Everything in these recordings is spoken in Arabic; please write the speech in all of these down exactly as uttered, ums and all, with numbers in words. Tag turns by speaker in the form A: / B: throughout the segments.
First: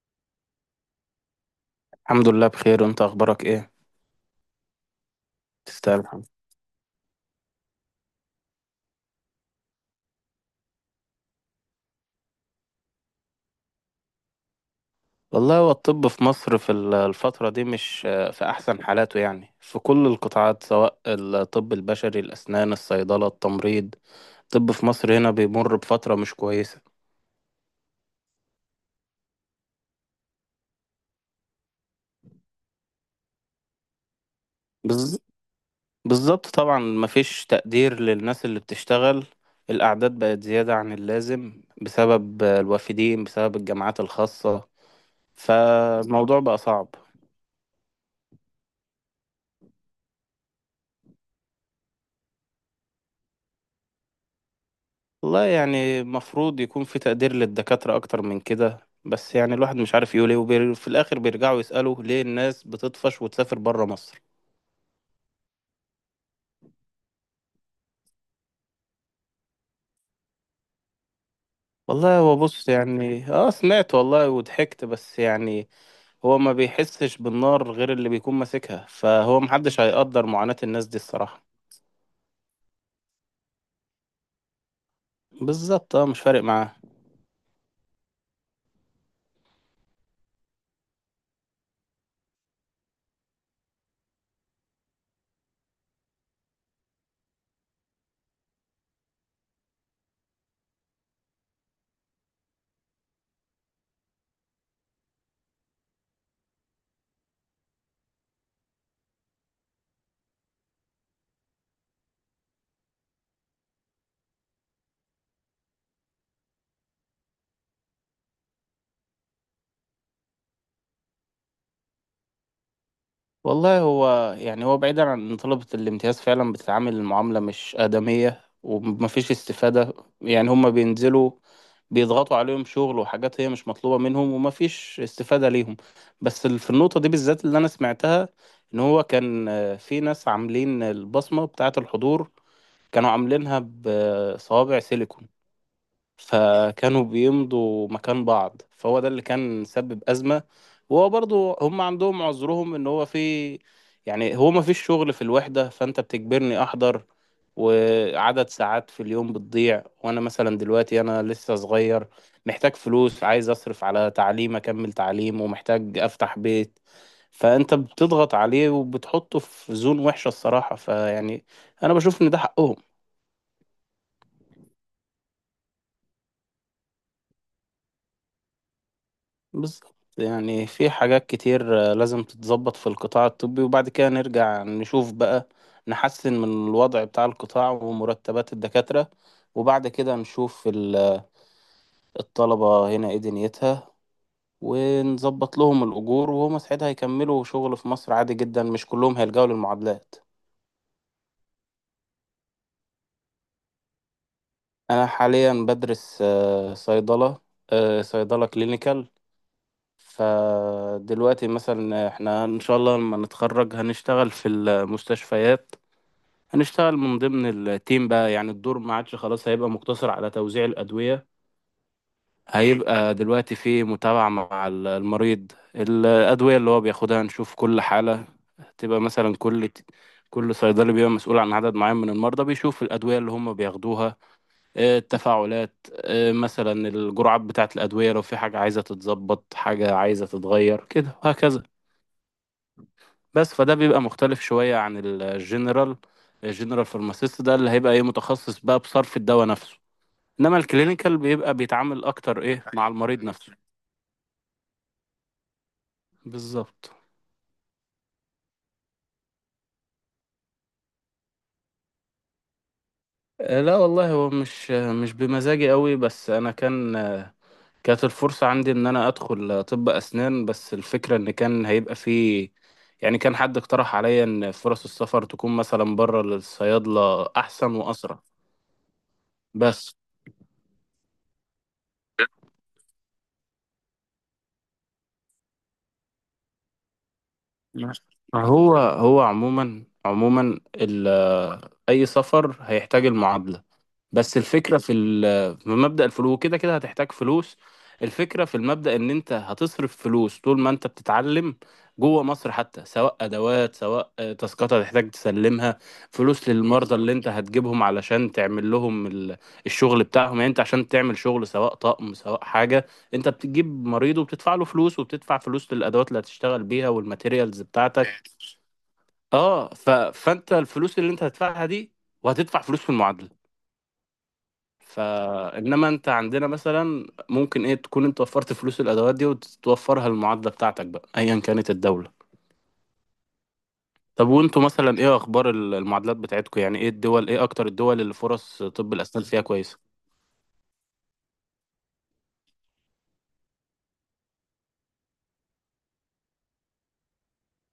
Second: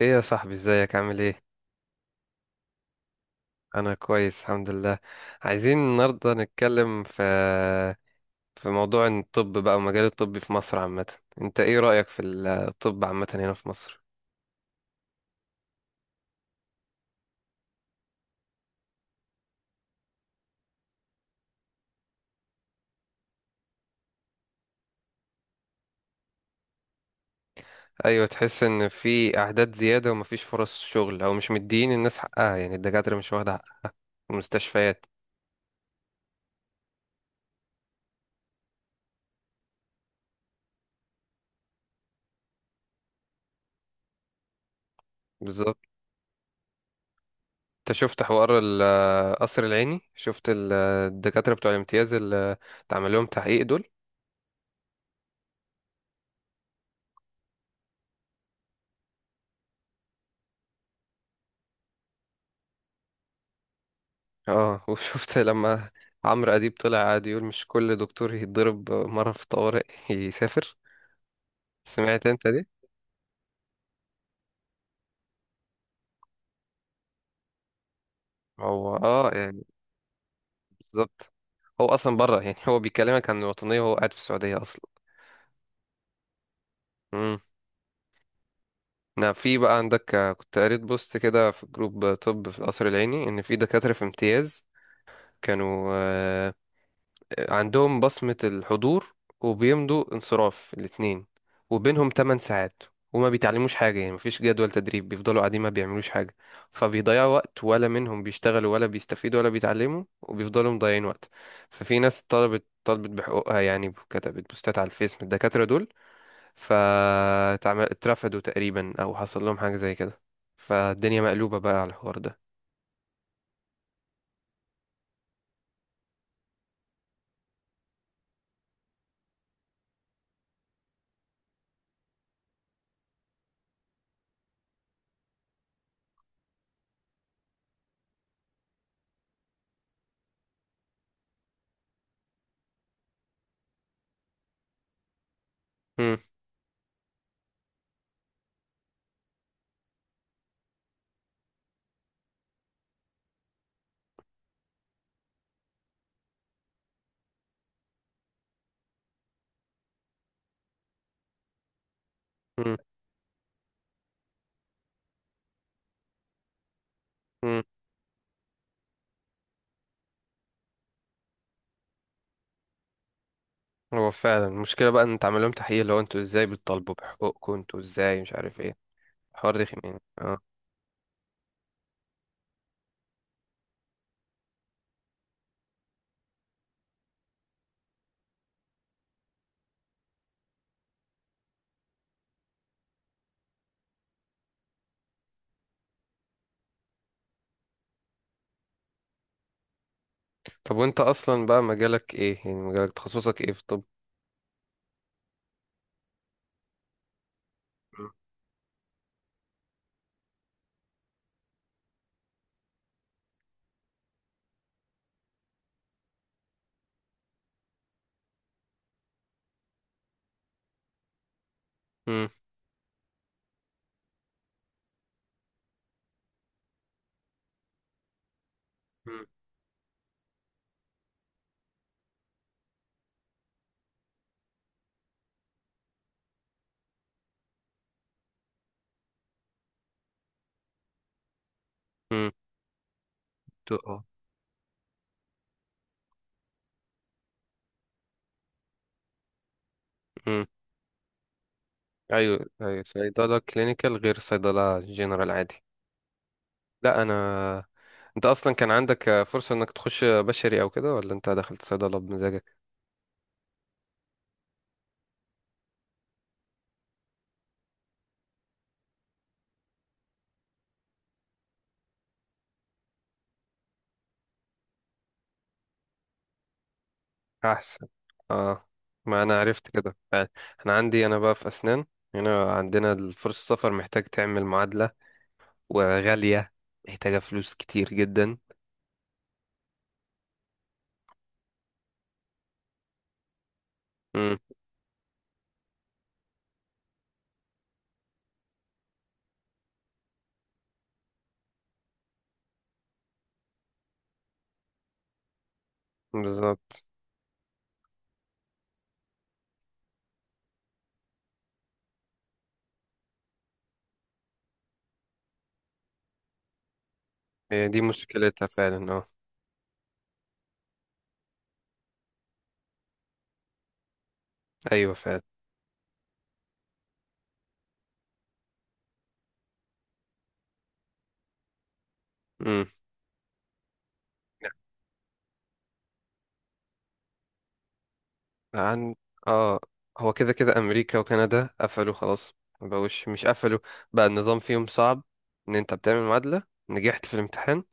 A: ايه يا صاحبي؟ ازيك؟ عامل ايه؟
B: الحمد لله بخير، وانت اخبارك ايه؟
A: انا كويس الحمد لله. عايزين
B: تستاهل الحمد.
A: النهارده نتكلم في في موضوع الطب بقى ومجال الطب في مصر عامه. انت ايه رأيك في الطب عامه هنا في مصر؟
B: والله هو الطب في مصر في ال- الفترة دي مش آه، في احسن حالاته، يعني في كل القطاعات سواء الطب البشري، الاسنان، الصيدلة، التمريض. الطب في مصر هنا بيمر بفترة مش كويسة.
A: ايوه، تحس ان في اعداد زياده ومفيش فرص شغل، او مش مديين الناس حقها، يعني الدكاتره مش واخده حق المستشفيات.
B: بز... بالظبط، طبعا مفيش تقدير للناس اللي بتشتغل. الاعداد بقت زيادة عن اللازم بسبب آه، الوافدين، بسبب الجامعات الخاصة.
A: بالظبط.
B: فالموضوع بقى صعب.
A: انت شفت حوار ال- القصر العيني؟ شفت ال- الدكاتره بتوع الامتياز اللي اتعمل لهم تحقيق دول؟
B: والله يعني المفروض يكون في تقدير للدكاترة أكتر من كده، بس يعني الواحد مش عارف يقول ايه، وفي الآخر بيرجعوا يسألوا ليه الناس بتطفش وتسافر برا مصر.
A: اه وشفت لما عمرو اديب طلع قاعد يقول مش كل دكتور يتضرب مرة في طوارئ يسافر؟
B: والله
A: سمعت
B: هو
A: انت دي؟
B: بص يعني، اه سمعت والله وضحكت، بس يعني هو ما بيحسش بالنار غير اللي بيكون ماسكها،
A: هو اه،
B: فهو
A: يعني
B: محدش هيقدر معاناة الناس دي
A: بالظبط.
B: الصراحة.
A: هو اصلا بره، يعني هو بيكلمك عن الوطنية وهو قاعد في السعودية اصلا.
B: بالظبط، اه مش فارق معاه.
A: امم. نعم، في بقى عندك، آه، كنت قريت بوست كده في جروب طب في القصر العيني، ان في دكاترة في امتياز كانوا آه، عندهم بصمة الحضور، وبيمضوا انصراف الاتنين وبينهم 8 ساعات، وما بيتعلموش حاجة، يعني مفيش جدول تدريب، بيفضلوا قاعدين ما بيعملوش حاجة، فبيضيعوا وقت، ولا منهم بيشتغلوا ولا بيستفيدوا ولا بيتعلموا، وبيفضلوا مضيعين وقت. ففي ناس طلبت طلبت بحقوقها، يعني كتبت بوستات على الفيس من الدكاترة دول، فاترفدوا تقريبا أو حصل لهم حاجة زي كده. فالدنيا مقلوبة بقى على الحوار ده.
B: والله هو يعني، هو بعيدا عن ان طلبة الامتياز فعلا بتتعامل المعاملة مش آدمية، ومفيش استفادة. يعني هما بينزلوا، بيضغطوا عليهم شغل وحاجات هي مش مطلوبة منهم، ومفيش استفادة ليهم. بس ال- في النقطة دي بالذات اللي أنا سمعتها، إن هو كان آه، في ناس عاملين البصمة بتاعة الحضور، كانوا عاملينها بصوابع سيليكون.
A: مم.
B: فكانوا بيمضوا مكان بعض، فهو ده اللي كان سبب أزمة. وهو برضو هم عندهم عذرهم، ان هو في، يعني هو ما فيش شغل في الوحدة، فانت بتجبرني احضر، وعدد ساعات في اليوم بتضيع، وانا مثلا دلوقتي انا لسه صغير، محتاج فلوس، عايز اصرف على تعليم، اكمل تعليم، ومحتاج افتح بيت.
A: مم.
B: فانت بتضغط عليه، وبتحطه في زون وحشة الصراحة، فيعني انا بشوف ان ده حقهم.
A: هو فعلا المشكلة بقى ان تعمل لهم تحقيق اللي هو انتوا ازاي بتطالبوا بحقوقكم، انتوا ازاي مش عارف ايه، الحوار ده.
B: بالظبط،
A: خمين، اه.
B: يعني في حاجات كتير آه، لازم تتظبط في القطاع الطبي، وبعد كده نرجع نشوف بقى، نحسن من الوضع بتاع القطاع ومرتبات الدكاترة، وبعد كده نشوف ال- الطلبة هنا ايه دنيتها، ونظبط لهم الأجور، وهم ساعتها هيكملوا شغل في مصر عادي جدا، مش كلهم هيلجأوا للمعادلات.
A: طب وانت اصلا بقى مجالك ايه، يعني مجالك تخصصك ايه في الطب؟
B: أنا حاليا بدرس آه، صيدلة، آه، صيدلة كلينيكال. فدلوقتي مثلا احنا إن شاء الله لما نتخرج هنشتغل في المستشفيات، هنشتغل من ضمن التيم بقى، يعني الدور ما عادش خلاص هيبقى مقتصر على توزيع الأدوية.
A: امم.
B: هيبقى دلوقتي في متابعة مع ال- المريض، الأدوية اللي هو بياخدها، نشوف كل حالة، تبقى مثلا كل كل صيدلي بيبقى مسؤول عن عدد معين من المرضى، بيشوف الأدوية اللي هم بياخدوها، آه، التفاعلات، آه، مثلا الجرعات بتاعة الأدوية، لو في حاجة عايزة تتظبط، حاجة عايزة تتغير كده، وهكذا.
A: امم.
B: بس فده بيبقى مختلف شوية عن الجنرال. الجنرال فارماسيست ده اللي هيبقى ايه، متخصص بقى بصرف الدواء نفسه،
A: امم.
B: انما الكلينيكال بيبقى بيتعامل اكتر
A: ايوه،
B: ايه
A: ايوه،
B: مع المريض
A: صيدلة
B: نفسه.
A: كلينيكال غير صيدلة جنرال عادي.
B: بالظبط.
A: لا. انا انت اصلا كان عندك آه، فرصة انك تخش بشري او كده، ولا انت دخلت صيدلة بمزاجك؟
B: آه، لا والله هو مش آه، مش بمزاجي قوي، بس انا كان آه، كانت الفرصة عندي ان انا ادخل آه، طب اسنان، بس الفكرة ان كان هيبقى فيه، يعني كان حد اقترح عليا ان فرص السفر تكون مثلا بره للصيادلة احسن
A: احسن.
B: واسرع.
A: اه، ما انا عرفت
B: بس
A: كده فعلا. انا عندي، انا بقى في اسنان، هنا عندنا الفرصة، السفر محتاج تعمل معادلة، وغالية، محتاجة فلوس كتير
B: ماشي.
A: جدا.
B: هو هو عموما عموما ال- اي سفر هيحتاج المعادله، بس
A: امم.
B: الفكرة في ال- في مبدأ الفلوس، كده كده هتحتاج فلوس. الفكرة في المبدأ ان انت هتصرف فلوس طول ما انت بتتعلم، جوه مصر حتى، سواء ادوات، سواء آه، تاسكات هتحتاج تسلمها، فلوس
A: بالظبط.
B: للمرضى اللي انت هتجيبهم علشان تعمل لهم ال- الشغل بتاعهم. يعني انت عشان تعمل شغل، سواء طقم سواء حاجة، انت بتجيب مريض وبتدفع له فلوس، وبتدفع فلوس للادوات اللي هتشتغل بيها والماتيريالز
A: هي دي
B: بتاعتك.
A: مشكلتها فعلا، اه.
B: اه ف... فانت الفلوس اللي انت هتدفعها دي، وهتدفع فلوس في المعادلة.
A: ايوه فعلا.
B: فانما انت عندنا مثلا ممكن ايه تكون انت وفرت فلوس الادوات دي، وتوفرها للمعادله بتاعتك بقى، ايا كانت الدوله.
A: امم.
B: طب وانتوا مثلا ايه اخبار ال- المعادلات بتاعتكم؟ يعني ايه الدول، ايه اكتر الدول اللي فرص طب
A: عن
B: الاسنان فيها
A: اه
B: كويسه؟
A: هو كده كده امريكا وكندا قفلوا خلاص. ما بقوش، مش قفلوا، بقى النظام فيهم صعب، ان انت بتعمل معادلة، نجحت في الامتحان،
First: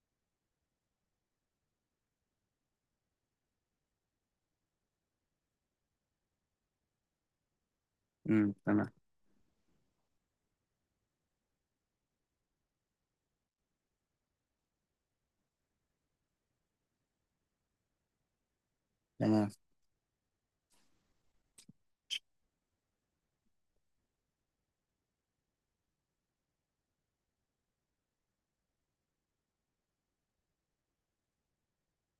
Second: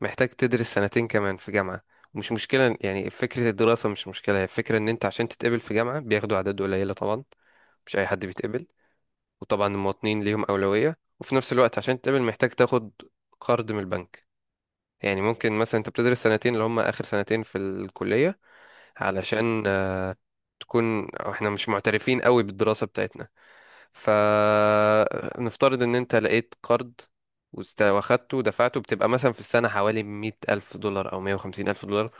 A: محتاج تدرس سنتين كمان في جامعة. مش مشكلة يعني، فكرة الدراسة مش مشكلة، هي الفكرة ان انت عشان تتقبل في جامعة بياخدوا اعداد قليلة، طبعا مش اي حد
B: امم
A: بيتقبل.
B: تمام.
A: وطبعا المواطنين ليهم أولوية، وفي نفس الوقت عشان تقبل محتاج تاخد قرض من البنك. يعني ممكن مثلا انت بتدرس سنتين اللي هم آخر سنتين في الكلية،
B: تمام.
A: علشان آه، تكون، أو احنا مش معترفين قوي بالدراسة بتاعتنا. فنفترض ان انت لقيت قرض وست- واخدته ودفعته، بتبقى مثلا في السنة حوالي مية ألف دولار أو مية وخمسين ألف دولار،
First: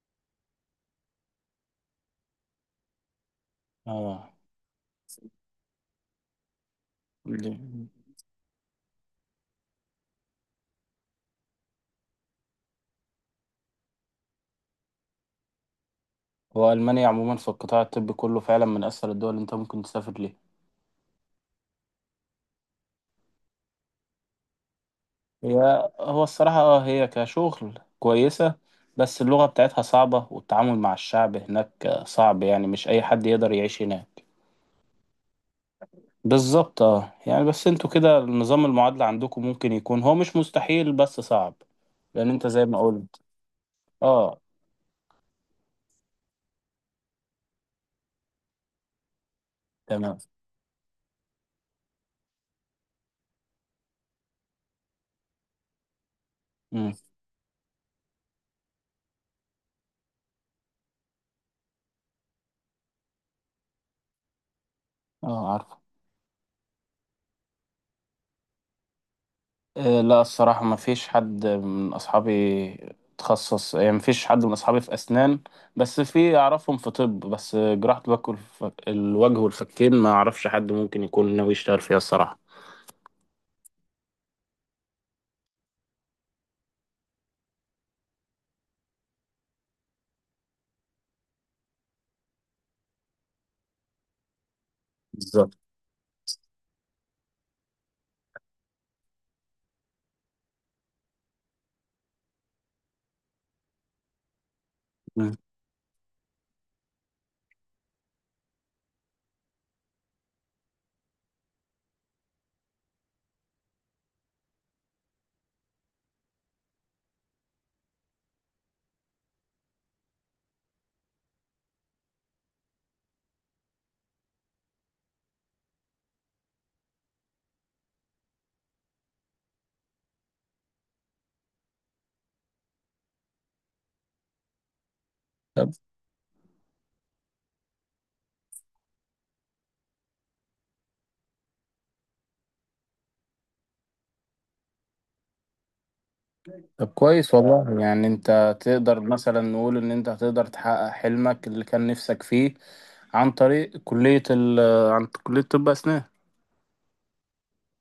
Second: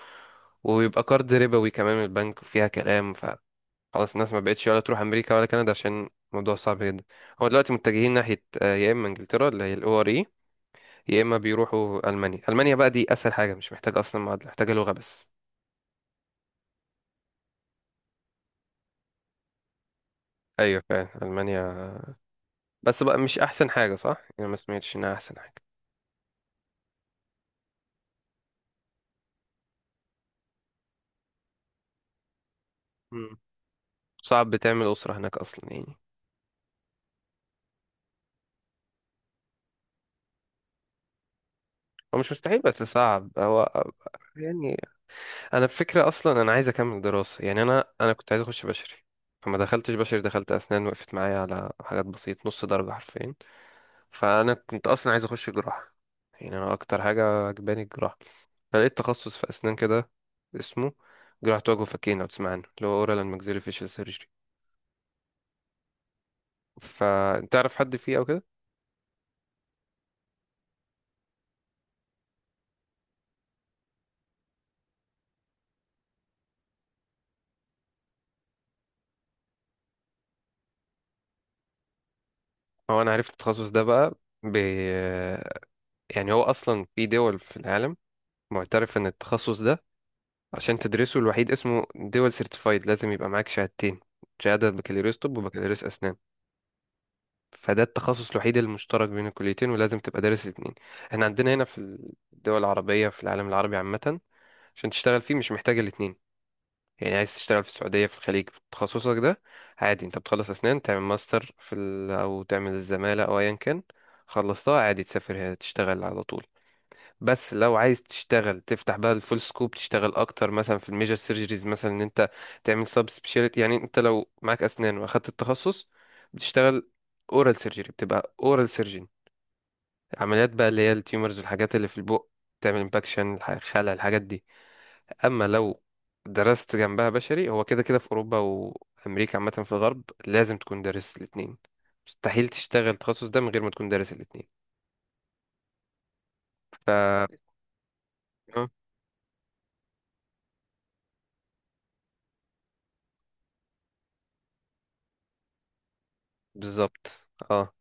A: ويبقى قرض ربوي كمان من البنك وفيها كلام. خلاص
B: اه.
A: الناس ما بقتش ولا تروح امريكا ولا كندا عشان الموضوع صعب جدا. هو
B: دي-
A: دلوقتي متجهين ناحيه آه، يا اما انجلترا اللي هي الاو ار اي، يا اما بيروحوا المانيا. المانيا بقى دي اسهل حاجه، مش محتاجه اصلا معادله، محتاجه لغه بس.
B: هو المانيا عموما في القطاع الطبي كله فعلا من اسهل الدول اللي انت ممكن تسافر ليها.
A: ايوه فعلا المانيا. بس بقى مش احسن حاجه صح؟ يعني ما سمعتش انها احسن حاجه.
B: هي هو الصراحه، اه هي كشغل كويسه، بس اللغه بتاعتها صعبه، والتعامل مع الشعب هناك آه، صعب، يعني مش اي حد
A: مم.
B: يقدر يعيش هناك.
A: صعب تعمل اسره هناك اصلا يعني.
B: بالظبط، اه يعني. بس انتوا كده نظام المعادلة عندكم ممكن يكون، هو مش مستحيل بس صعب،
A: هو
B: لان
A: مش
B: انت
A: مستحيل
B: زي ما
A: بس
B: قلت.
A: صعب، هو
B: اه.
A: يعني، انا الفكره اصلا، انا عايز اكمل دراسه. يعني انا انا كنت عايز اخش بشري، فما دخلتش
B: تمام.
A: بشري، دخلت اسنان، وقفت معايا على حاجات بسيطه، نص درجه حرفيا. فانا كنت اصلا عايز اخش جراحه، يعني انا
B: امم.
A: اكتر حاجه عجباني الجراحه. فلقيت تخصص في اسنان كده اسمه جراحه وجه وفكين، لو تسمع عنه، اللي هو اورال اند maxillofacial فيشل سيرجري.
B: اه عارفه.
A: فتعرف حد فيه او كده؟
B: آه لا، الصراحة ما فيش حد من اصحابي تخصص، يعني ما فيش حد من اصحابي في اسنان، بس في اعرفهم في طب، بس جراحة الوك- والف- الوجه والفكين ما اعرفش حد ممكن يكون ناوي يشتغل فيها الصراحة.
A: هو انا عرفت التخصص ده بقى، ب... يعني هو اصلا في دول في العالم معترف ان التخصص ده، عشان تدرسه، الوحيد اسمه دول سيرتيفايد، لازم يبقى معاك شهادتين: شهاده بكالوريوس طب
B: بالظبط.
A: وبكالوريوس اسنان. فده التخصص الوحيد المشترك بين الكليتين، ولازم تبقى دارس الاتنين. احنا عندنا هنا في الدول العربية، في العالم العربي عامة، عشان تشتغل
B: مم.
A: فيه مش محتاج الاتنين. يعني عايز تشتغل في السعودية، في الخليج، بتخصصك ده، عادي، انت بتخلص اسنان، تعمل ماستر في ال... او تعمل الزمالة او ايا كان، خلصتها عادي، تسافر هنا تشتغل على طول. بس لو عايز تشتغل تفتح بقى الفول سكوب، تشتغل اكتر مثلا في الميجر سيرجريز، مثلا ان انت تعمل سب سبيشاليتي. يعني انت لو معاك اسنان واخدت التخصص، بتشتغل اورال سيرجري، بتبقى اورال سيرجن، عمليات بقى، اللي هي التيومرز والحاجات اللي في البق، تعمل امباكشن، خلع، الحاجات دي. اما
B: طب.
A: لو درست جنبها بشري، هو كده كده في اوروبا وامريكا، عامه في الغرب، لازم تكون دارس الاتنين، مستحيل تشتغل التخصص ده من غير ما تكون دارس الاتنين.
B: طب
A: ف آه،
B: كويس والله، يعني انت تقدر مثلا نقول ان انت هتقدر تحقق حلمك اللي كان نفسك فيه عن طريق كلية ال آه، عن كلية طب أسنان.
A: بالظبط، اه.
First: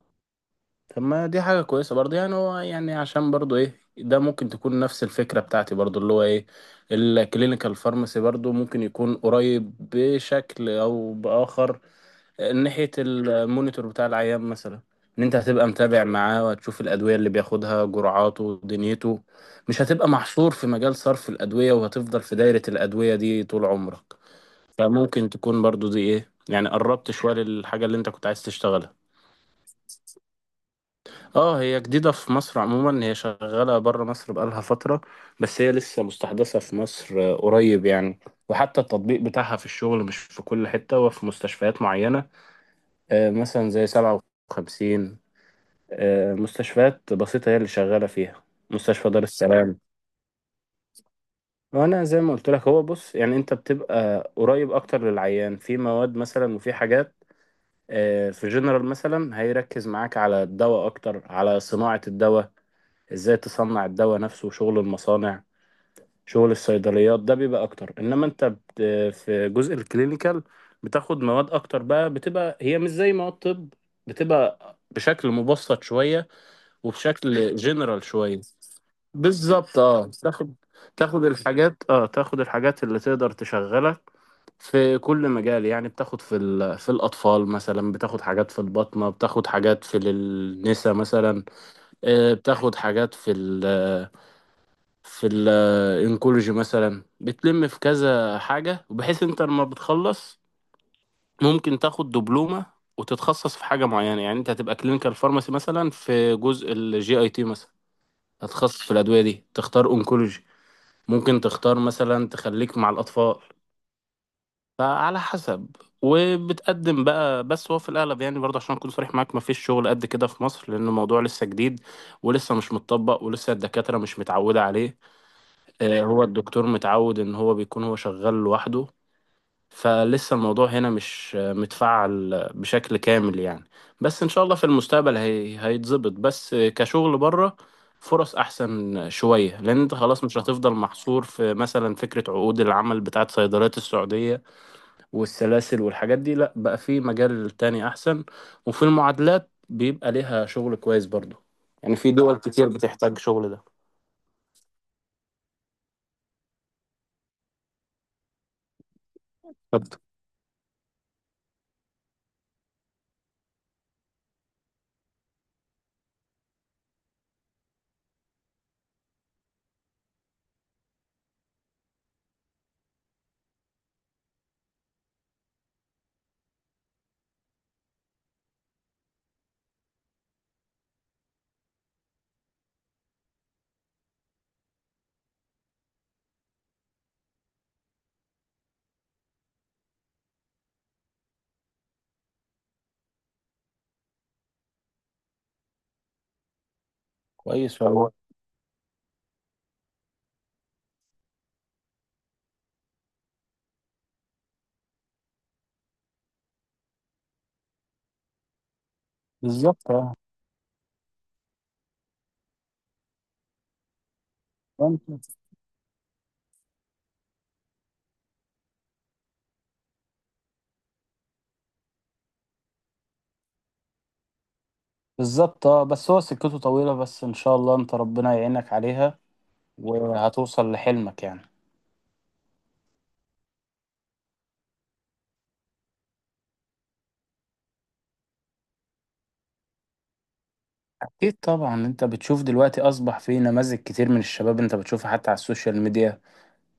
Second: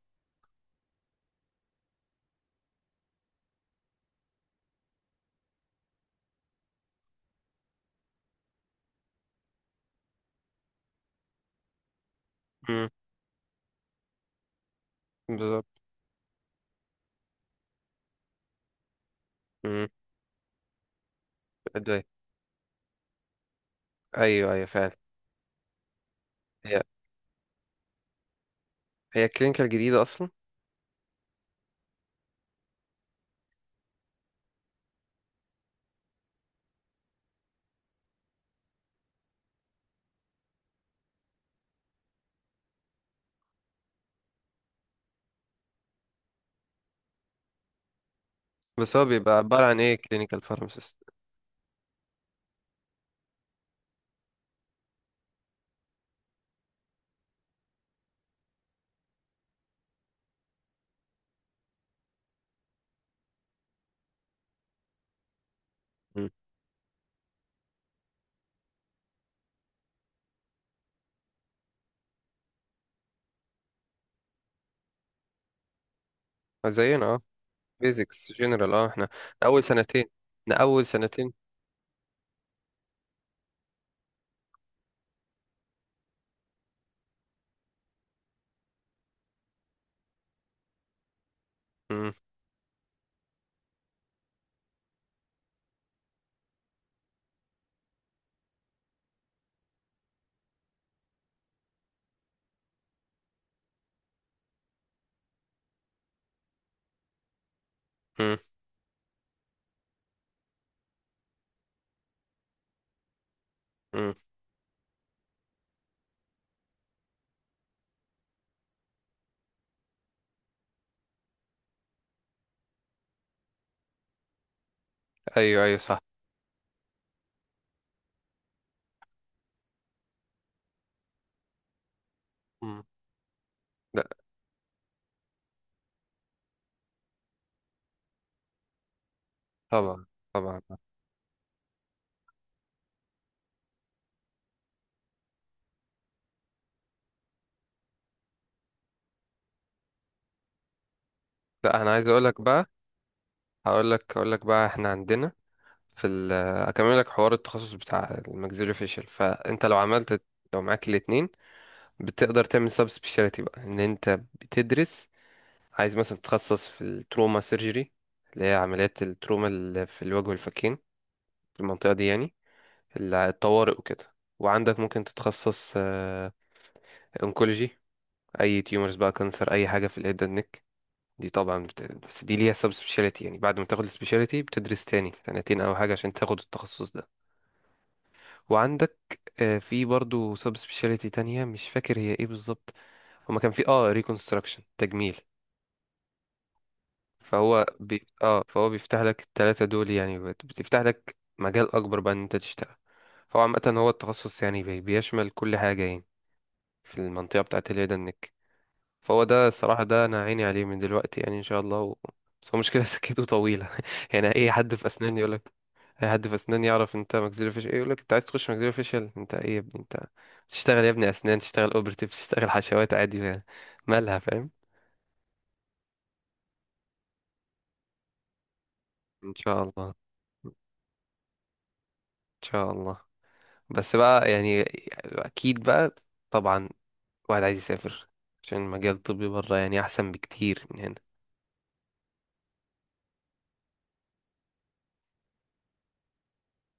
B: طب ما دي حاجة كويسة برضه، يعني هو يعني عشان برضه إيه ده، ممكن تكون نفس الفكرة بتاعتي برضه، اللي هو إيه الكلينيكال فارماسي برضه، ممكن يكون قريب بشكل أو بآخر، آه،
A: مم.
B: ناحية المونيتور بتاع العيان مثلا، إن أنت
A: بالظبط.
B: هتبقى متابع معاه، وهتشوف الأدوية اللي بياخدها، جرعاته، دنيته. مش
A: امم.
B: هتبقى محصور في مجال صرف الأدوية،
A: ادويه.
B: وهتفضل في دايرة الأدوية دي طول عمرك.
A: ايوه، ايوه، فعلا.
B: فممكن تكون برضو دي ايه يعني،
A: هي
B: قربت شوية للحاجة اللي انت كنت عايز تشتغلها.
A: هي كلينيكال جديده اصلا.
B: اه هي جديدة في مصر عموما، هي شغالة بره مصر بقالها فترة، بس هي لسه مستحدثة في مصر آه، قريب يعني. وحتى التطبيق بتاعها في الشغل مش في كل حتة، وفي مستشفيات معينة، آه، مثلا زي سبعة وخمسين، آه، مستشفيات بسيطة هي اللي شغالة فيها،
A: بس هو
B: مستشفى دار
A: بيبقى عباره
B: السلام.
A: عن ايه كلينيكال فارماسيست؟
B: وانا زي ما قلت لك، هو بص يعني انت بتبقى قريب اكتر للعيان، في مواد مثلا وفي حاجات. آه، في جنرال مثلا هيركز معاك على الدواء اكتر، على صناعة الدواء، ازاي تصنع الدواء نفسه، شغل المصانع، شغل الصيدليات، ده بيبقى اكتر. انما انت بت... في جزء الكلينيكال، بتاخد مواد اكتر بقى، بتبقى هي مش زي مواد طب، بتبقى بشكل مبسط شوية،
A: زينا اه.
B: وبشكل جنرال
A: بيزكس
B: شوية.
A: جنرال، اه، احنا إحنا اول
B: بالظبط،
A: سنتين
B: اه.
A: احنا
B: تاخد
A: اول
B: تاخد
A: سنتين
B: الحاجات، اه تاخد الحاجات اللي تقدر تشغلك في كل مجال. يعني بتاخد في ال- في الأطفال مثلا، بتاخد حاجات في البطنة، بتاخد حاجات في النساء مثلا،
A: امم.
B: آه، بتاخد حاجات في ال في الانكولوجي مثلا، بتلم في كذا حاجة، بحيث انت لما بتخلص ممكن تاخد دبلومة وتتخصص في حاجة معينة. يعني انت هتبقى كلينيكال فارماسي مثلا في جزء الجي اي تي مثلا،
A: امم.
B: هتخصص في الأدوية دي، تختار انكولوجي، ممكن تختار مثلا تخليك مع الأطفال،
A: امم.
B: فعلى حسب. وبتقدم بقى. بس هو في الاغلب، يعني برضه عشان اكون صريح معاك، مفيش شغل قد كده في مصر، لان الموضوع لسه جديد، ولسه مش متطبق، ولسه الدكاتره مش متعوده عليه.
A: ايوه، ايوه، صح.
B: آه، هو الدكتور متعود ان هو بيكون هو شغال لوحده، فلسه الموضوع هنا مش آه، متفعل آه،
A: امم.
B: بشكل كامل يعني.
A: لا.
B: بس ان شاء الله في المستقبل هي... هيتظبط. بس آه، كشغل بره فرص احسن شويه، لان انت
A: طبعا،
B: خلاص مش
A: طبعا.
B: هتفضل محصور في مثلا فكره عقود العمل بتاعت صيدليات السعوديه والسلاسل والحاجات دي، لا بقى في مجال تاني احسن، وفي المعادلات بيبقى ليها شغل كويس برضو،
A: لا، انا
B: يعني
A: عايز
B: في
A: اقول
B: دول
A: لك
B: كتير
A: بقى،
B: بتحتاج شغل ده.
A: هقول لك هقول لك بقى، احنا عندنا في ال اكمل لك حوار التخصص بتاع الماكسيلو فيشل. فانت لو
B: بالظبط
A: عملت، لو معاك الاتنين، بتقدر تعمل سب سبيشاليتي بقى، ان انت بتدرس، عايز مثلا تتخصص في التروما سيرجري، اللي هي عمليات التروما اللي في الوجه والفكين، في المنطقة دي يعني، اللي- الطوارئ وكده. وعندك ممكن تتخصص انكولوجي، اي تيومرز بقى، كانسر، اي حاجة في الهيد اند نيك. دي طبعا بت... بس دي ليها سب سبيشاليتي، يعني بعد ما تاخد السبيشاليتي بتدرس تاني سنتين او حاجة عشان تاخد التخصص ده. وعندك آه، في برضو سب سبيشاليتي تانية مش فاكر هي ايه بالظبط. هما كان في اه ريكونستراكشن، تجميل. فهو
B: كويس
A: بي...
B: والله.
A: اه فهو بيفتح لك التلاتة دول، يعني بت- بتفتح لك مجال اكبر بقى ان انت تشتغل. فهو عامة هو التخصص يعني بي... بيشمل كل حاجة يعني، في المنطقة بتاعت اليد النك. فهو ده الصراحة،
B: بالظبط،
A: ده
B: اه.
A: انا عيني عليه من دلوقتي، يعني ان شاء الله و... بس هو مشكلة سكته طويلة يعني اي حد في اسنان يقول
B: فأنت.
A: لك، اي حد في اسنان يعرف انت ماكسيلو فيش ايه، يقول لك انت عايز تخش ماكسيلو فيشل؟ انت ايه يا ابني انت؟ تشتغل يا ابني اسنان، تشتغل اوبرتيف، تشتغل حشوات عادي، مالها، فاهم؟
B: بالظبط، اه بس هو سكته طويلة، بس ان شاء الله انت ربنا يعينك عليها،
A: ان شاء الله، ان
B: وهتوصل لحلمك يعني.
A: شاء الله. بس بقى يعني، اكيد بقى، طبعا، واحد عايز يسافر عشان المجال الطبي بره يعني احسن بكتير من هنا.
B: اكيد طبعا، انت بتشوف دلوقتي اصبح في نماذج كتير من الشباب، انت بتشوفها حتى على السوشيال ميديا.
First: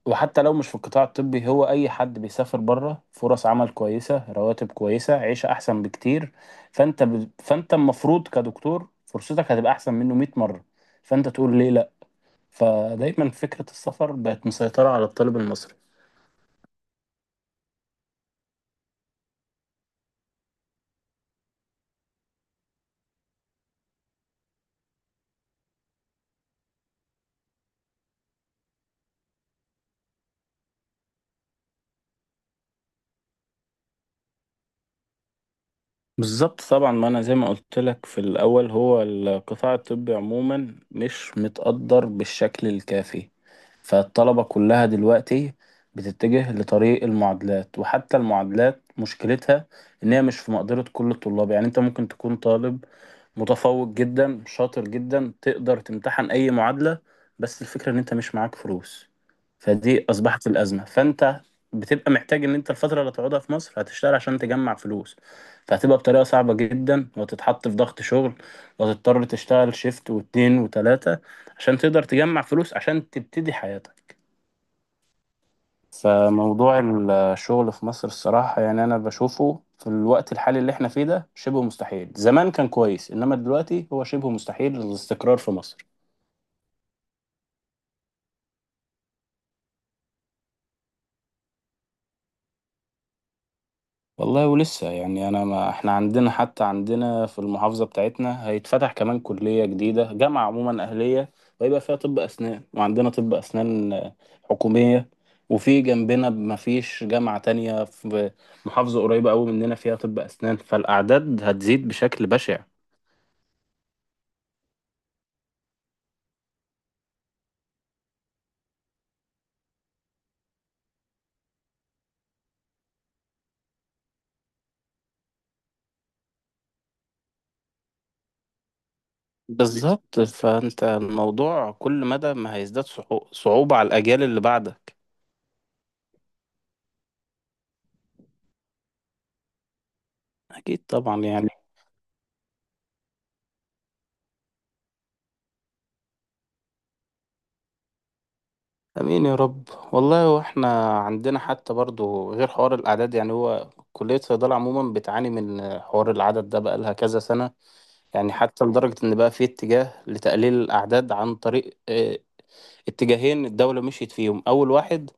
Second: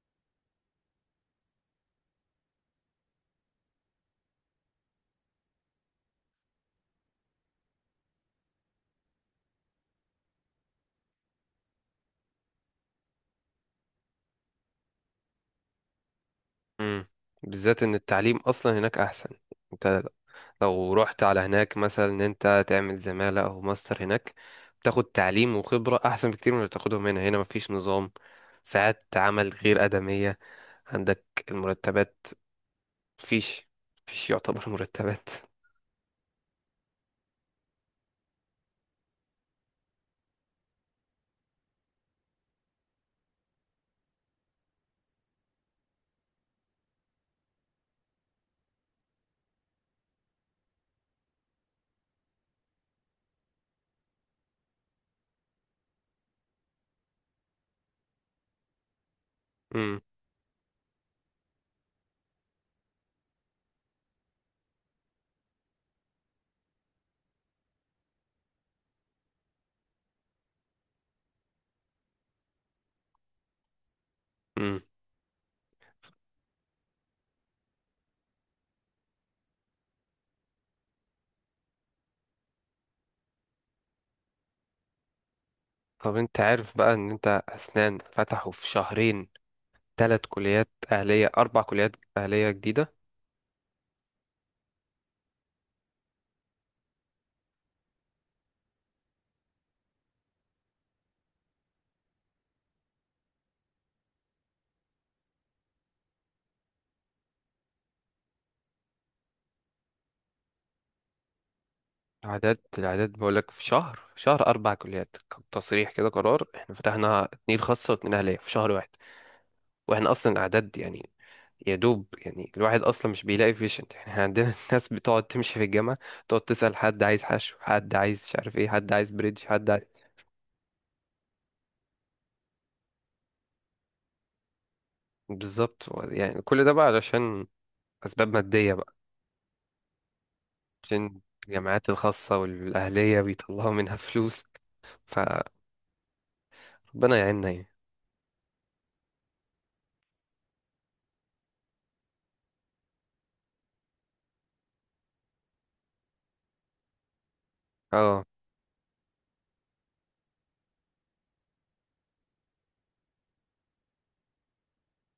B: وحتى لو مش في القطاع الطبي، هو أي حد بيسافر بره فرص عمل كويسة، رواتب كويسة، عيشة أحسن بكتير. فأنت ب... فأنت المفروض كدكتور فرصتك هتبقى أحسن منه مية مرة، فأنت تقول ليه لأ؟ فدايما فكرة السفر بقت مسيطرة على الطالب المصري.
A: امم. بالذات ان التعليم اصلا هناك احسن. انت لو رحت على هناك مثلا ان انت تعمل زمالة او ماستر هناك، بتاخد تعليم وخبرة احسن بكتير من اللي بتاخدهم هنا. هنا مفيش نظام، ساعات عمل غير آدمية. عندك المرتبات، مفيش مفيش يعتبر مرتبات.
B: بالظبط طبعا، ما انا زي ما قلت لك في الاول، هو القطاع الطبي عموما مش متقدر بالشكل الكافي، فالطلبة كلها دلوقتي بتتجه لطريق المعادلات. وحتى المعادلات مشكلتها ان هي مش في مقدرة كل الطلاب. يعني انت ممكن تكون طالب متفوق جدا، شاطر جدا، تقدر تمتحن اي معادلة، بس الفكرة ان انت مش معاك فلوس،
A: امم.
B: فدي اصبحت الازمة. فانت بتبقى محتاج ان انت الفترة اللي هتقعدها في مصر هتشتغل عشان تجمع فلوس، فهتبقى بطريقة صعبة جدا، وهتتحط في ضغط شغل، وهتضطر تشتغل شيفت واتنين وتلاتة عشان تقدر تجمع فلوس، عشان تبتدي حياتك.
A: امم.
B: فموضوع الشغل في مصر الصراحة، يعني أنا بشوفه في الوقت الحالي اللي احنا فيه ده شبه مستحيل. زمان كان كويس، إنما دلوقتي هو شبه مستحيل الاستقرار في مصر.
A: طب انت عارف بقى ان انت اسنان فتحوا في شهرين ثلاث كليات أهلية، أربع كليات أهلية جديدة؟
B: والله ولسه يعني، انا ما احنا عندنا، حتى عندنا في المحافظه بتاعتنا هيتفتح كمان كليه جديده، جامعه عموما اهليه، ويبقى فيها طب اسنان، وعندنا طب اسنان آه، حكوميه. وفي جنبنا ما فيش جامعه تانية في محافظه قريبه قوي مننا فيها طب اسنان، فالاعداد هتزيد بشكل
A: العدد
B: بشع.
A: العدد بقولك، في شهر، شهر أربع كليات، كان تصريح كده قرار، إحنا فتحنا اتنين خاصة واتنين أهلية في شهر واحد. وإحنا أصلا الأعداد، يعني يا دوب يعني الواحد أصلا مش بيلاقي بيشنت. إحنا عندنا ناس بتقعد تمشي في الجامعة، تقعد تسأل حد عايز حشو، حد عايز مش عارف إيه، حد عايز بريدج، حد عايز.
B: بالظبط، فانت الموضوع كل مدى ما هيزداد صعو- صعوبه على الاجيال اللي بعدك.
A: بالظبط. هو يعني كل ده بقى علشان أسباب مادية بقى،
B: اكيد طبعا
A: عشان
B: يعني.
A: الجامعات الخاصة والأهلية بيطلعوا منها فلوس. فربنا يعيننا يعني.
B: امين يا رب والله. واحنا عندنا حتى برضو غير حوار الاعداد، يعني هو كليه صيدله عموما بتعاني من حوار العدد ده بقى لها كذا سنه،
A: اه.
B: يعني حتى لدرجه ان بقى في اتجاه لتقليل الاعداد عن طريق آه، اتجاهين الدوله مشيت فيهم. اول واحد،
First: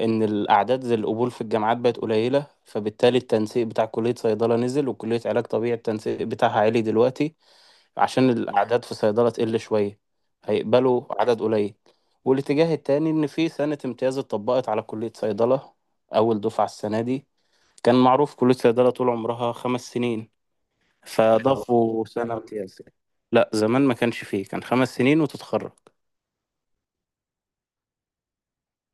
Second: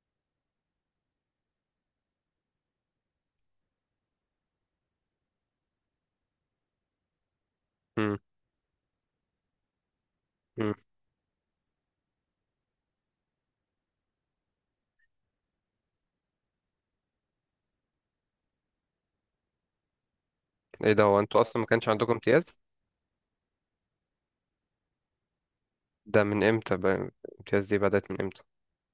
B: ان الاعداد زي القبول في الجامعات بقت قليله، فبالتالي التنسيق بتاع كليه صيدله نزل، وكليه علاج طبيعي التنسيق بتاعها عالي دلوقتي،
A: مم.
B: عشان الأعداد في صيدلة تقل شوية،
A: مم.
B: هيقبلوا عدد قليل. والاتجاه التاني إن في سنة امتياز اتطبقت على كلية صيدلة، أول دفعة السنة دي. كان معروف كلية صيدلة طول عمرها خمس سنين،
A: ايه ده؟ هو انتوا اصلا ما كانش
B: فضافوا
A: عندكم
B: سنة
A: امتياز؟
B: امتياز. لا زمان ما كانش فيه، كان خمس سنين وتتخرج.
A: ده من امتى بقى الامتياز دي، بدأت من امتى؟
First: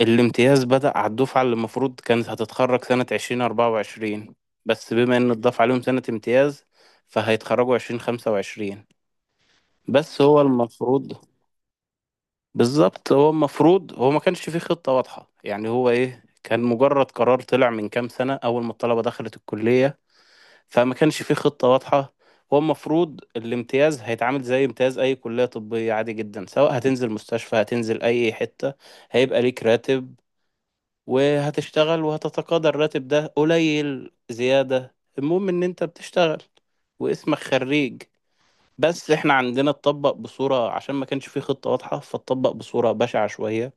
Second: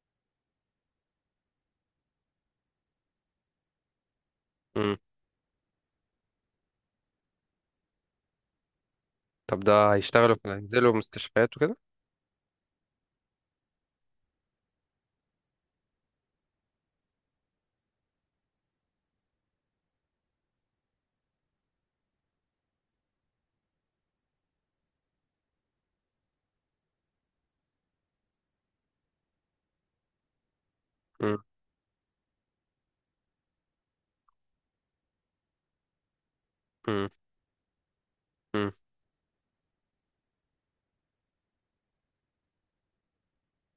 B: الامتياز بدأ على الدفعة اللي المفروض كانت هتتخرج سنة عشرين أربعة وعشرين، بس
A: مم.
B: بما إن اتضاف عليهم سنة امتياز، فهيتخرجوا عشرين خمسة وعشرين.
A: طب ده
B: بس
A: هيشتغلوا
B: هو
A: في، هينزلوا
B: المفروض
A: مستشفيات وكده؟
B: بالظبط، هو المفروض، هو ما كانش فيه خطة واضحة، يعني هو ايه، كان مجرد قرار طلع من كام سنة أول ما الطلبة دخلت الكلية، فما كانش فيه خطة واضحة. هو المفروض الامتياز هيتعامل زي امتياز أي كلية طبية عادي جدا، سواء هتنزل مستشفى هتنزل أي حتة هيبقى ليك راتب
A: مم.
B: وهتشتغل وهتتقاضى الراتب. ده قليل زيادة، المهم إن أنت بتشتغل
A: مم.
B: واسمك خريج.
A: مم.
B: بس احنا عندنا اتطبق بصورة، عشان ما كانش فيه خطة واضحة فاتطبق بصورة بشعة شوية.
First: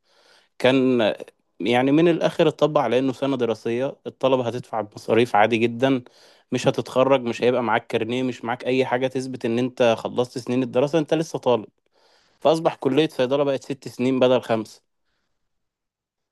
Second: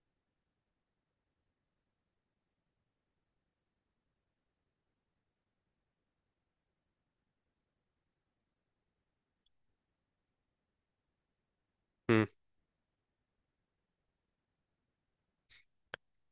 B: كان يعني من الآخر اتطبق على إنه سنة دراسية الطلبة هتدفع بمصاريف عادي جدا، مش هتتخرج، مش هيبقى معاك كارنيه، مش معاك أي حاجة تثبت إن أنت خلصت سنين الدراسة، أنت لسه طالب.
A: مم.
B: فأصبح كلية صيدلة بقت ست سنين بدل خمسة.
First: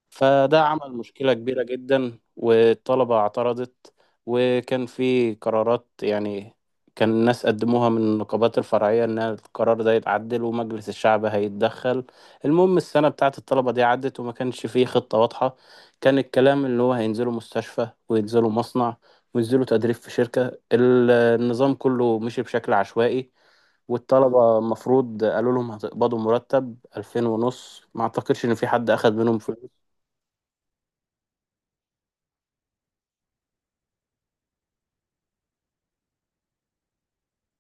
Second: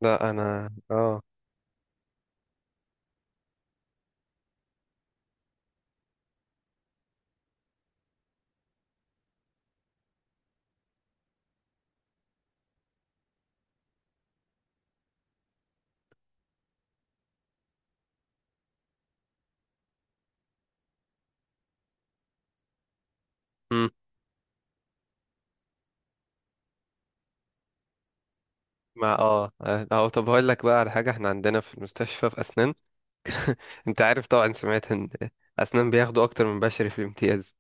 A: لا،
B: فده
A: انا
B: عمل
A: اه
B: مشكلة كبيرة جدا والطلبة اعترضت. وكان في قرارات يعني، كان الناس قدموها من النقابات الفرعية إن القرار ده يتعدل ومجلس الشعب هيتدخل. المهم السنة بتاعة الطلبة دي عدت وما كانش فيه خطة واضحة. كان الكلام اللي هو هينزلوا مستشفى وينزلوا مصنع وينزلوا تدريب في شركة. ال- النظام كله مشي بشكل عشوائي.
A: مم.
B: والطلبة المفروض قالوا لهم هتقبضوا مرتب ألفين ونص، ما أعتقدش إن في حد أخد
A: ما
B: منهم
A: اه
B: فلوس.
A: اه اه، طب هقول لك بقى على حاجة، احنا عندنا في المستشفى في اسنان، انت عارف طبعا، سمعت ان اسنان بياخدوا اكتر من بشري في الامتياز،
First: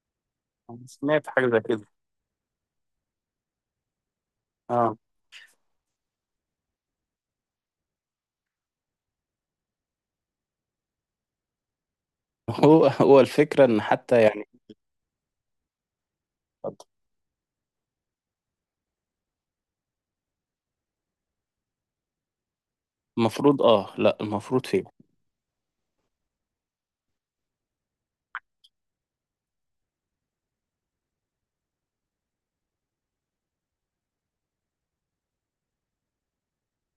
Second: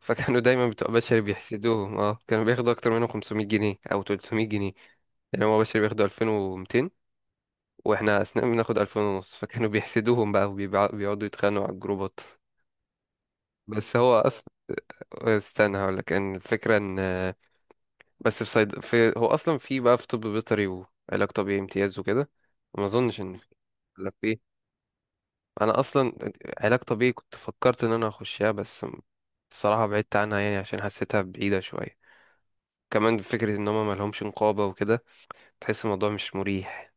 A: فكانوا دايما بتوع بشري
B: سمعت حاجة زي كده،
A: بيحسدوهم، اه كانوا بياخدوا اكتر منهم خمسمية جنيه او تلتمية جنيه،
B: اه.
A: يعني هو بشري بياخدوا ألفين ومتين واحنا اثناء بناخد ألفين ونص، فكانوا بيحسدوهم بقى وبيقعدوا يتخانقوا على الجروبات.
B: هو هو الفكرة إن
A: بس هو
B: حتى
A: اصلا،
B: يعني
A: استنى هقول لك ان الفكره ان، بس في صيد في، هو اصلا في بقى في طب بيطري وعلاج طبيعي امتياز وكده؟ ما اظنش ان في،
B: المفروض، آه
A: ولا
B: لأ
A: في.
B: المفروض فيه.
A: انا اصلا علاج طبيعي كنت فكرت ان انا اخشها، بس الصراحه بعدت عنها، يعني عشان حسيتها بعيده شويه، كمان فكره ان هما ملهمش نقابه وكده، تحس الموضوع مش مريح،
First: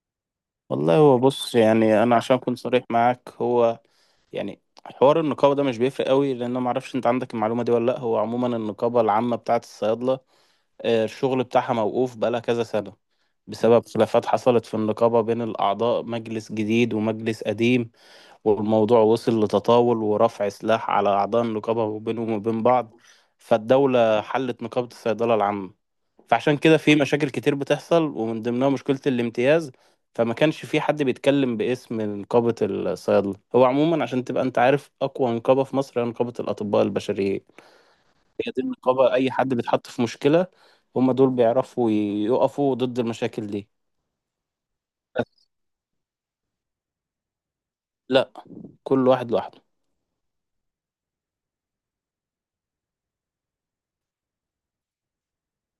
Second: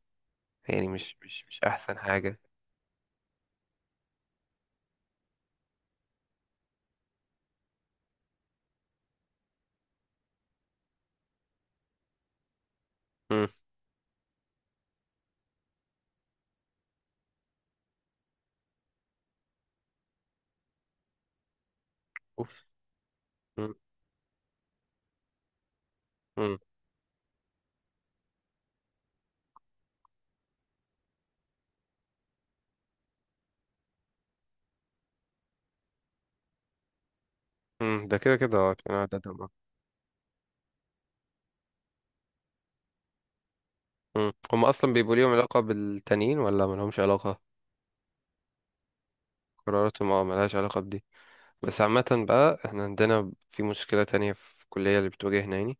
A: يعني
B: والله
A: مش
B: هو
A: مش
B: بص،
A: مش احسن
B: يعني أنا عشان
A: حاجه.
B: أكون صريح معاك، هو يعني حوار النقابة ده مش بيفرق قوي، لأن أنا معرفش أنت عندك المعلومة دي ولا لأ. هو عموما النقابة العامة بتاعة الصيادلة، آه، الشغل بتاعها موقوف بقالها كذا سنة
A: امم.
B: بسبب خلافات حصلت في النقابة بين الأعضاء، مجلس جديد ومجلس قديم، والموضوع وصل لتطاول ورفع سلاح على أعضاء النقابة وبينهم وبين بعض. فالدولة حلت نقابة الصيدلة العامة. فعشان
A: اوف.
B: كده في مشاكل كتير بتحصل، ومن ضمنها مشكلة الامتياز. فما كانش في حد بيتكلم باسم نقابة الصيادلة. هو عموما عشان تبقى انت عارف، أقوى نقابة في مصر هي نقابة الأطباء البشريين.
A: امم. ده كده
B: هي
A: كده،
B: دي
A: اه، بيكون
B: النقابة،
A: عادة.
B: أي حد بيتحط في مشكلة هم دول بيعرفوا يقفوا ضد المشاكل دي.
A: امم. هم اصلا بيبقوا ليهم
B: بس
A: علاقة بالتانيين ولا ملهمش علاقة؟
B: لا، كل واحد لوحده.
A: قراراتهم اه ملهاش علاقة بدي. بس عامة بقى احنا عندنا في مشكلة تانية في الكلية اللي بتواجهنا، يعني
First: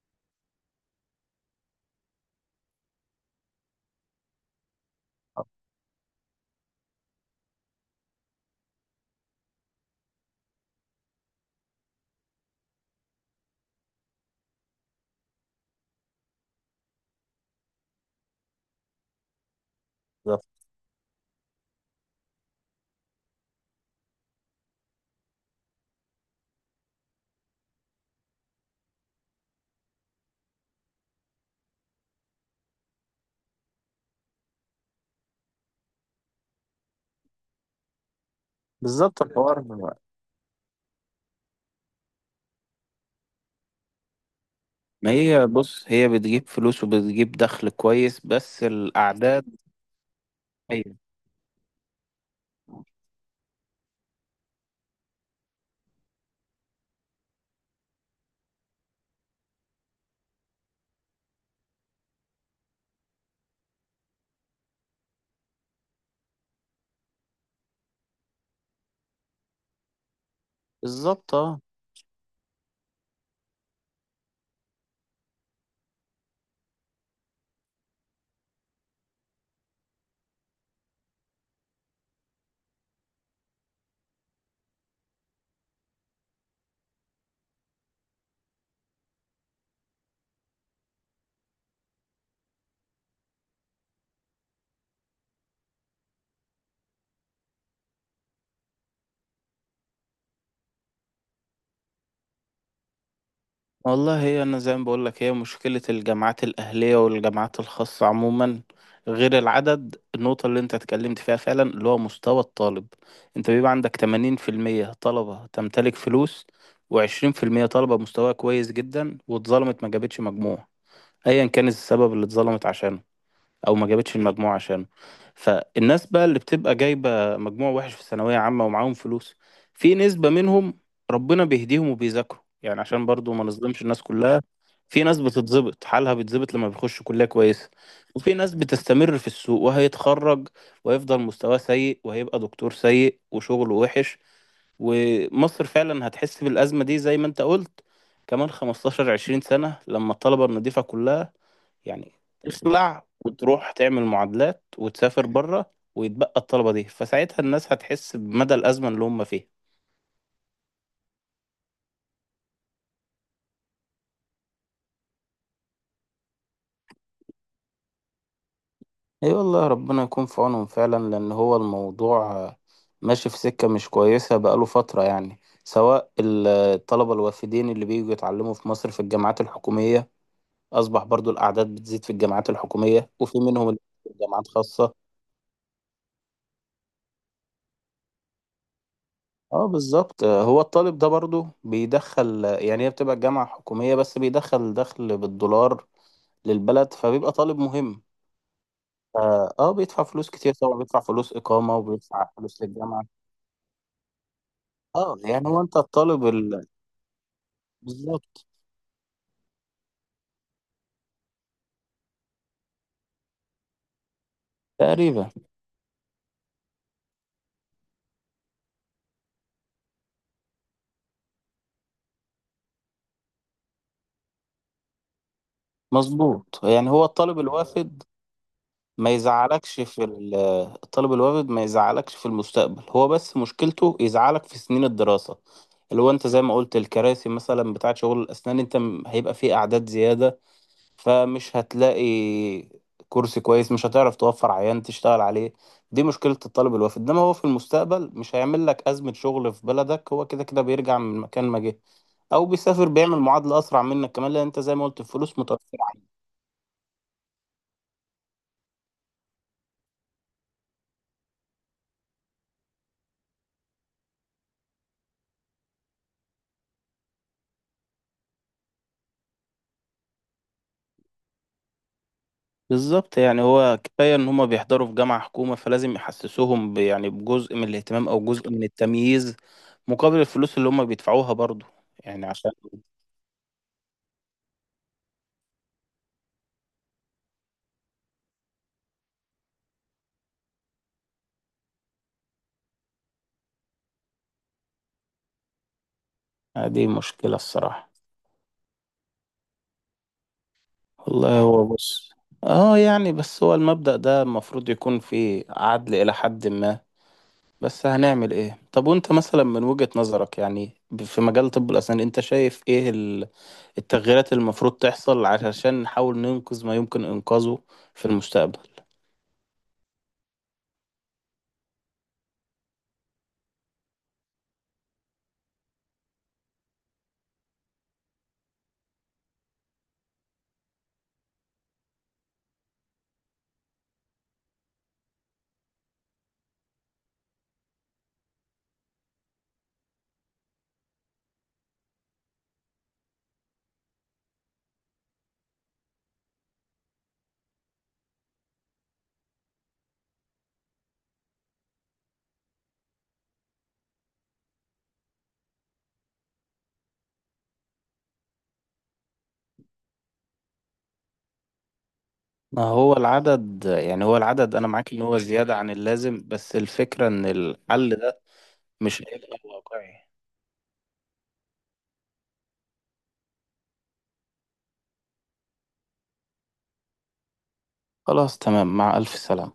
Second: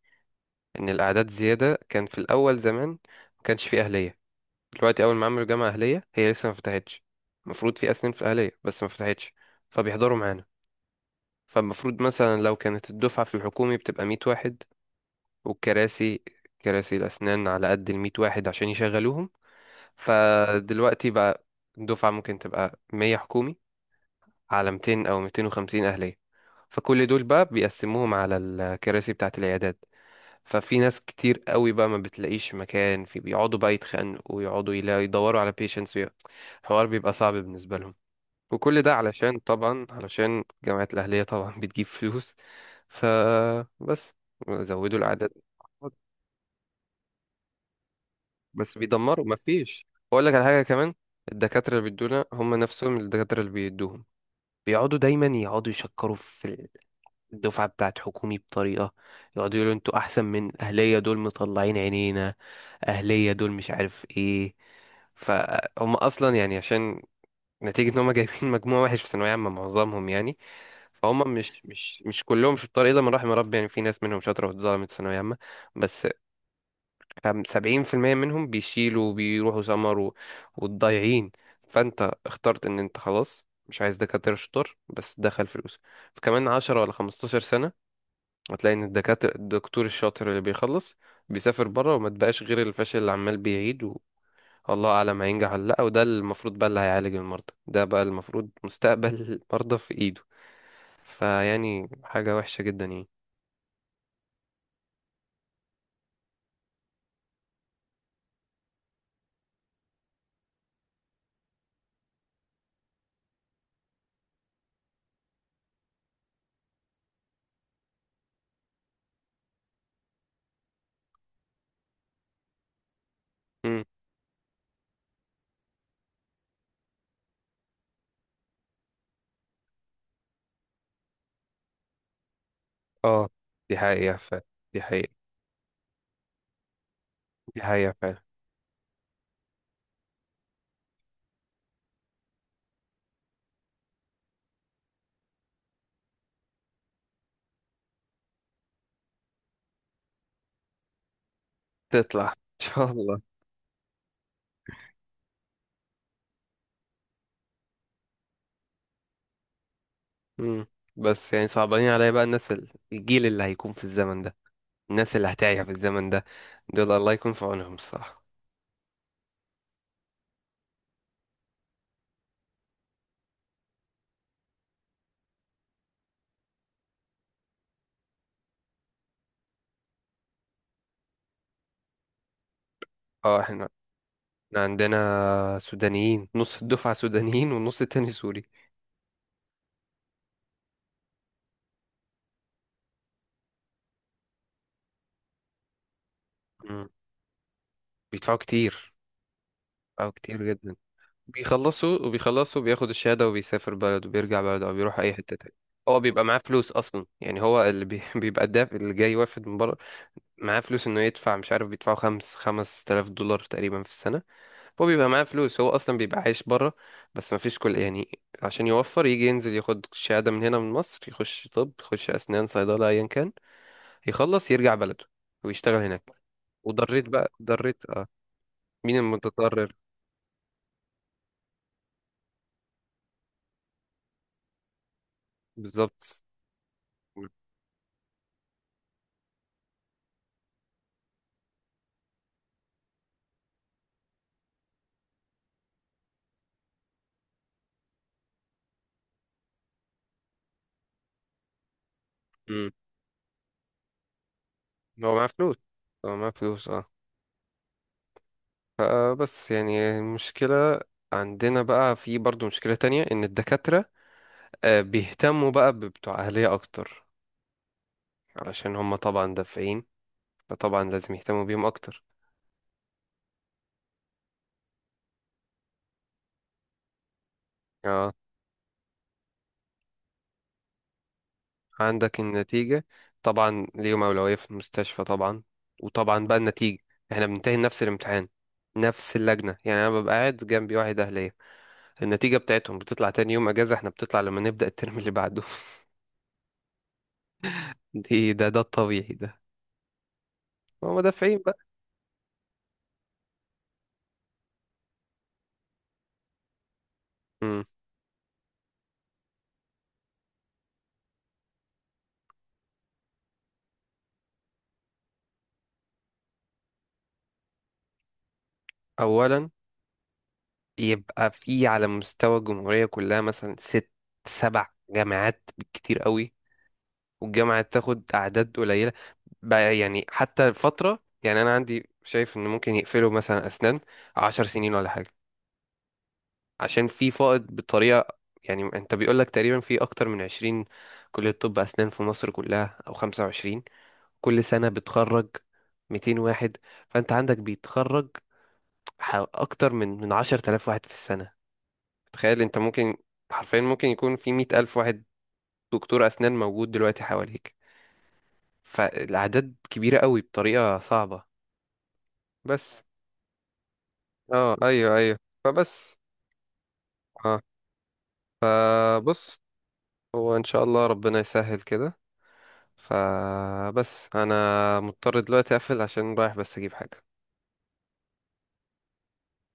A: ان الاعداد زيادة. كان في الاول زمان ما كانش فيه اهلية. دلوقتي اول ما عملوا جامعة اهلية، هي لسه ما فتحتش، المفروض في اسنان في الاهلية، بس ما فتحتش، فبيحضروا معانا. فالمفروض مثلا لو كانت الدفعة في الحكومي بتبقى 100 واحد، والكراسي كراسي الأسنان على قد الميت واحد عشان يشغلوهم.
B: بالظبط.
A: فدلوقتي بقى الدفعة ممكن تبقى 100 حكومي على ميتين أو ميتين وخمسين أهلية، فكل دول بقى بيقسموهم على الكراسي بتاعة العيادات. ففي ناس كتير قوي بقى ما بتلاقيش مكان، في بيقعدوا بقى يتخانقوا ويقعدوا يلا يدوروا على بيشنتس، الحوار بيبقى صعب بالنسبة لهم. وكل ده
B: بالظبط
A: علشان
B: الحوار.
A: طبعا، علشان جامعة الأهلية طبعا بتجيب فلوس. فبس زودوا
B: ما
A: الأعداد.
B: هي بص، هي بتجيب فلوس وبتجيب دخل كويس، بس
A: بس بيدمروا،
B: الأعداد.
A: مفيش، اقول لك على حاجه
B: هي
A: كمان: الدكاتره اللي بيدونا هم نفسهم الدكاتره اللي بيدوهم، بيقعدوا دايما يقعدوا يشكروا في الدفعه بتاعت حكومي بطريقه، يقعدوا يقولوا انتوا احسن من اهليه، دول مطلعين عينينا، اهليه دول مش عارف ايه. فهم اصلا يعني، عشان نتيجه ان هم جايبين مجموع وحش في ثانويه عامه معظمهم يعني. فهم
B: بالظبط، اه.
A: مش مش مش كلهم شطار الا من رحم ربي، يعني في ناس منهم شاطره واتظلمت في ثانويه عامه، بس خم- سبعين في المية منهم بيشيلوا وبيروحوا سمر و- والضايعين. فانت اخترت ان انت خلاص مش عايز دكاترة شطار، بس دخل فلوس. فكمان عشر ولا 15 سنة هتلاقي ان الدكاترة الدكتور الشاطر اللي بيخلص بيسافر بره، وما تبقاش غير الفاشل اللي عمال بيعيد والله اعلم هينجح ولا لا، وده المفروض بقى اللي هيعالج المرضى، ده بقى المفروض مستقبل المرضى في ايده. فيعني حاجة وحشة جدا يعني.
B: والله هي أنا زي ما بقولك، هي مشكلة الجامعات الأهلية والجامعات الخاصة عموما، غير العدد، النقطة اللي أنت اتكلمت فيها فعلا اللي هو مستوى الطالب. أنت بيبقى عندك تمانين في المية طلبة تمتلك فلوس، وعشرين في المية طلبة مستواها كويس جدا واتظلمت ما جابتش مجموع، أيا كان السبب اللي اتظلمت عشانه او
A: مم.
B: ما جابتش المجموع عشانه. فالناس بقى اللي بتبقى جايبه مجموع وحش في ثانويه عامه ومعاهم فلوس، في نسبه منهم ربنا بيهديهم وبيذاكروا، يعني عشان
A: اه،
B: برضو ما
A: دي
B: نظلمش الناس
A: حقيقة
B: كلها.
A: فعلا، دي
B: في ناس
A: حقيقة،
B: بتتظبط، حالها بيتظبط لما بيخش كليه
A: دي
B: كويسه،
A: حقيقة فعلا.
B: وفي ناس بتستمر في السوق وهيتخرج ويفضل مستواه سيء وهيبقى دكتور سيء وشغله وحش. ومصر فعلا هتحس بالأزمة دي زي ما انت قلت، كمان خمستاشر عشرين سنة، لما الطلبة النظيفة كلها يعني
A: تطلع ان شاء
B: تخلع
A: الله.
B: وتروح تعمل معادلات وتسافر بره ويتبقى الطلبة دي، فساعتها الناس هتحس بمدى الأزمة اللي هم فيها.
A: مم. بس يعني صعبانين عليا بقى الناس ال- الجيل اللي هيكون في الزمن ده، الناس اللي هتعيش في الزمن ده، دول الله يكون في عونهم الصراحة.
B: اي والله، ربنا يكون في عونهم فعلا، لأن هو الموضوع آه، ماشي في سكة مش كويسة بقاله فترة. يعني سواء ال- الطلبة الوافدين اللي بييجوا يتعلموا في مصر في الجامعات الحكومية، أصبح برضو الأعداد بتزيد في الجامعات الحكومية،
A: اه،
B: وفي منهم
A: احنا
B: اللي في جامعات
A: إحنا
B: خاصة.
A: عندنا سودانيين، نص الدفعة سودانيين والنص التاني سوري.
B: اه بالظبط. آه، هو الطالب ده برضو بيدخل، يعني هي بتبقى الجامعة حكومية بس بيدخل دخل بالدولار
A: مم.
B: للبلد، فبيبقى طالب مهم.
A: بيدفعوا كتير.
B: اه آه، بيدفع
A: بيدفعوا
B: فلوس
A: كتير
B: كتير
A: جدا.
B: طبعا، بيدفع فلوس إقامة
A: بيخلصوا
B: وبيدفع
A: وبيخلصوا
B: فلوس
A: بياخد
B: للجامعة.
A: الشهادة وبيسافر بلده وبيرجع بلده أو بيروح أي
B: اه
A: حتة
B: يعني
A: تانية.
B: هو انت
A: هو بيبقى
B: الطالب
A: معاه
B: ال...
A: فلوس أصلا، يعني هو اللي بي... بيبقى
B: بالظبط.
A: الدافع اللي جاي وافد من بره، معاه فلوس إنه يدفع. مش عارف، بيدفعوا خمس خمس تلاف دولار تقريبا في السنة. هو بيبقى معاه
B: تقريبا.
A: فلوس، هو اصلا بيبقى عايش بره، بس ما فيش كل يعني، عشان يوفر يجي ينزل ياخد شهادة من هنا من مصر، يخش طب، يخش اسنان، صيدلة، ايا كان، يخلص يرجع بلده ويشتغل هناك.
B: مظبوط، يعني هو
A: وضريت بقى
B: الطالب
A: ضريت،
B: الوافد
A: اه مين
B: ما
A: المتضرر؟
B: يزعلكش في ال- الطالب الوافد ما يزعلكش في المستقبل، هو بس مشكلته يزعلك في سنين الدراسة، اللي هو
A: بالظبط.
B: انت زي ما قلت الكراسي مثلا بتاعت شغل الأسنان. انت م- هيبقى فيه أعداد زيادة، فمش هتلاقي كرسي كويس، مش هتعرف توفر عيان تشتغل عليه. دي مشكلة الطالب الوافد، انما هو في المستقبل مش هيعمل لك أزمة شغل في بلدك، هو كده كده بيرجع من مكان ما جه او بيسافر بيعمل معادلة أسرع منك، كمان لأن انت زي ما قلت
A: هو معاه
B: الفلوس
A: فلوس،
B: متوفرة.
A: هو معاه فلوس. اه فبس يعني المشكلة، عندنا بقى في برضو مشكلة تانية، ان الدكاترة آه، بيهتموا بقى ببتوع اهلية اكتر، علشان هم طبعا دافعين، فطبعا لازم يهتموا بيهم اكتر.
B: بالظبط، يعني هو كفاية إن هما بيحضروا في جامعة حكومة فلازم يحسسوهم ب- يعني بجزء من الاهتمام
A: اه،
B: أو جزء من التمييز مقابل الفلوس اللي هما بيدفعوها برضو.
A: عندك
B: يعني عشان
A: النتيجة، طبعا ليهم اولوية في المستشفى، طبعا، وطبعا بقى النتيجة: احنا بننتهي نفس الامتحان، نفس اللجنة، يعني انا ببقى قاعد جنبي واحد اهلية، النتيجة بتاعتهم بتطلع تاني يوم اجازة، احنا بتطلع لما نبدأ الترم اللي بعده.
B: آه، دي مشكلة الصراحة.
A: دي، ده ده الطبيعي ده، ما هو مدافعين
B: والله
A: بقى.
B: هو بص، اه يعني بس هو المبدأ ده المفروض يكون فيه عدل إلى حد ما.
A: مم.
B: بس هنعمل ايه؟ طب وانت مثلا من وجهة نظرك، يعني ب- في مجال طب الأسنان انت شايف ايه ال- التغييرات اللي المفروض تحصل علشان نحاول ننقذ ما يمكن إنقاذه في المستقبل؟
A: اولا يبقى في على مستوى الجمهوريه كلها مثلا ست سبع جامعات بالكتير قوي، والجامعه تاخد اعداد قليله بقى. يعني حتى الفتره، يعني انا عندي شايف ان ممكن يقفلوا مثلا اسنان عشر سنين ولا حاجه، عشان في فائض بطريقه. يعني انت بيقول لك تقريبا في اكتر من عشرين كليه طب اسنان في مصر كلها او خمسة وعشرين، كل سنه بتخرج 200 واحد، فانت عندك بيتخرج ح- اكتر من من عشر تلاف واحد في السنة. تخيل انت ممكن حرفيا ممكن يكون في مية ألف واحد دكتور اسنان موجود دلوقتي حواليك. فالاعداد كبيرة قوي بطريقة صعبة،
B: ما
A: بس
B: هو العدد، يعني هو
A: اه
B: العدد انا معاك
A: ايوه،
B: ان
A: ايوه،
B: هو زيادة عن
A: فبس
B: اللازم، بس الفكرة ان
A: اه
B: الحل ده مش هيبقى
A: فبص،
B: واقعي.
A: هو ان شاء الله ربنا يسهل كده. فبس انا مضطر دلوقتي اقفل عشان رايح بس اجيب حاجة.
B: خلاص تمام، مع الف سلامة.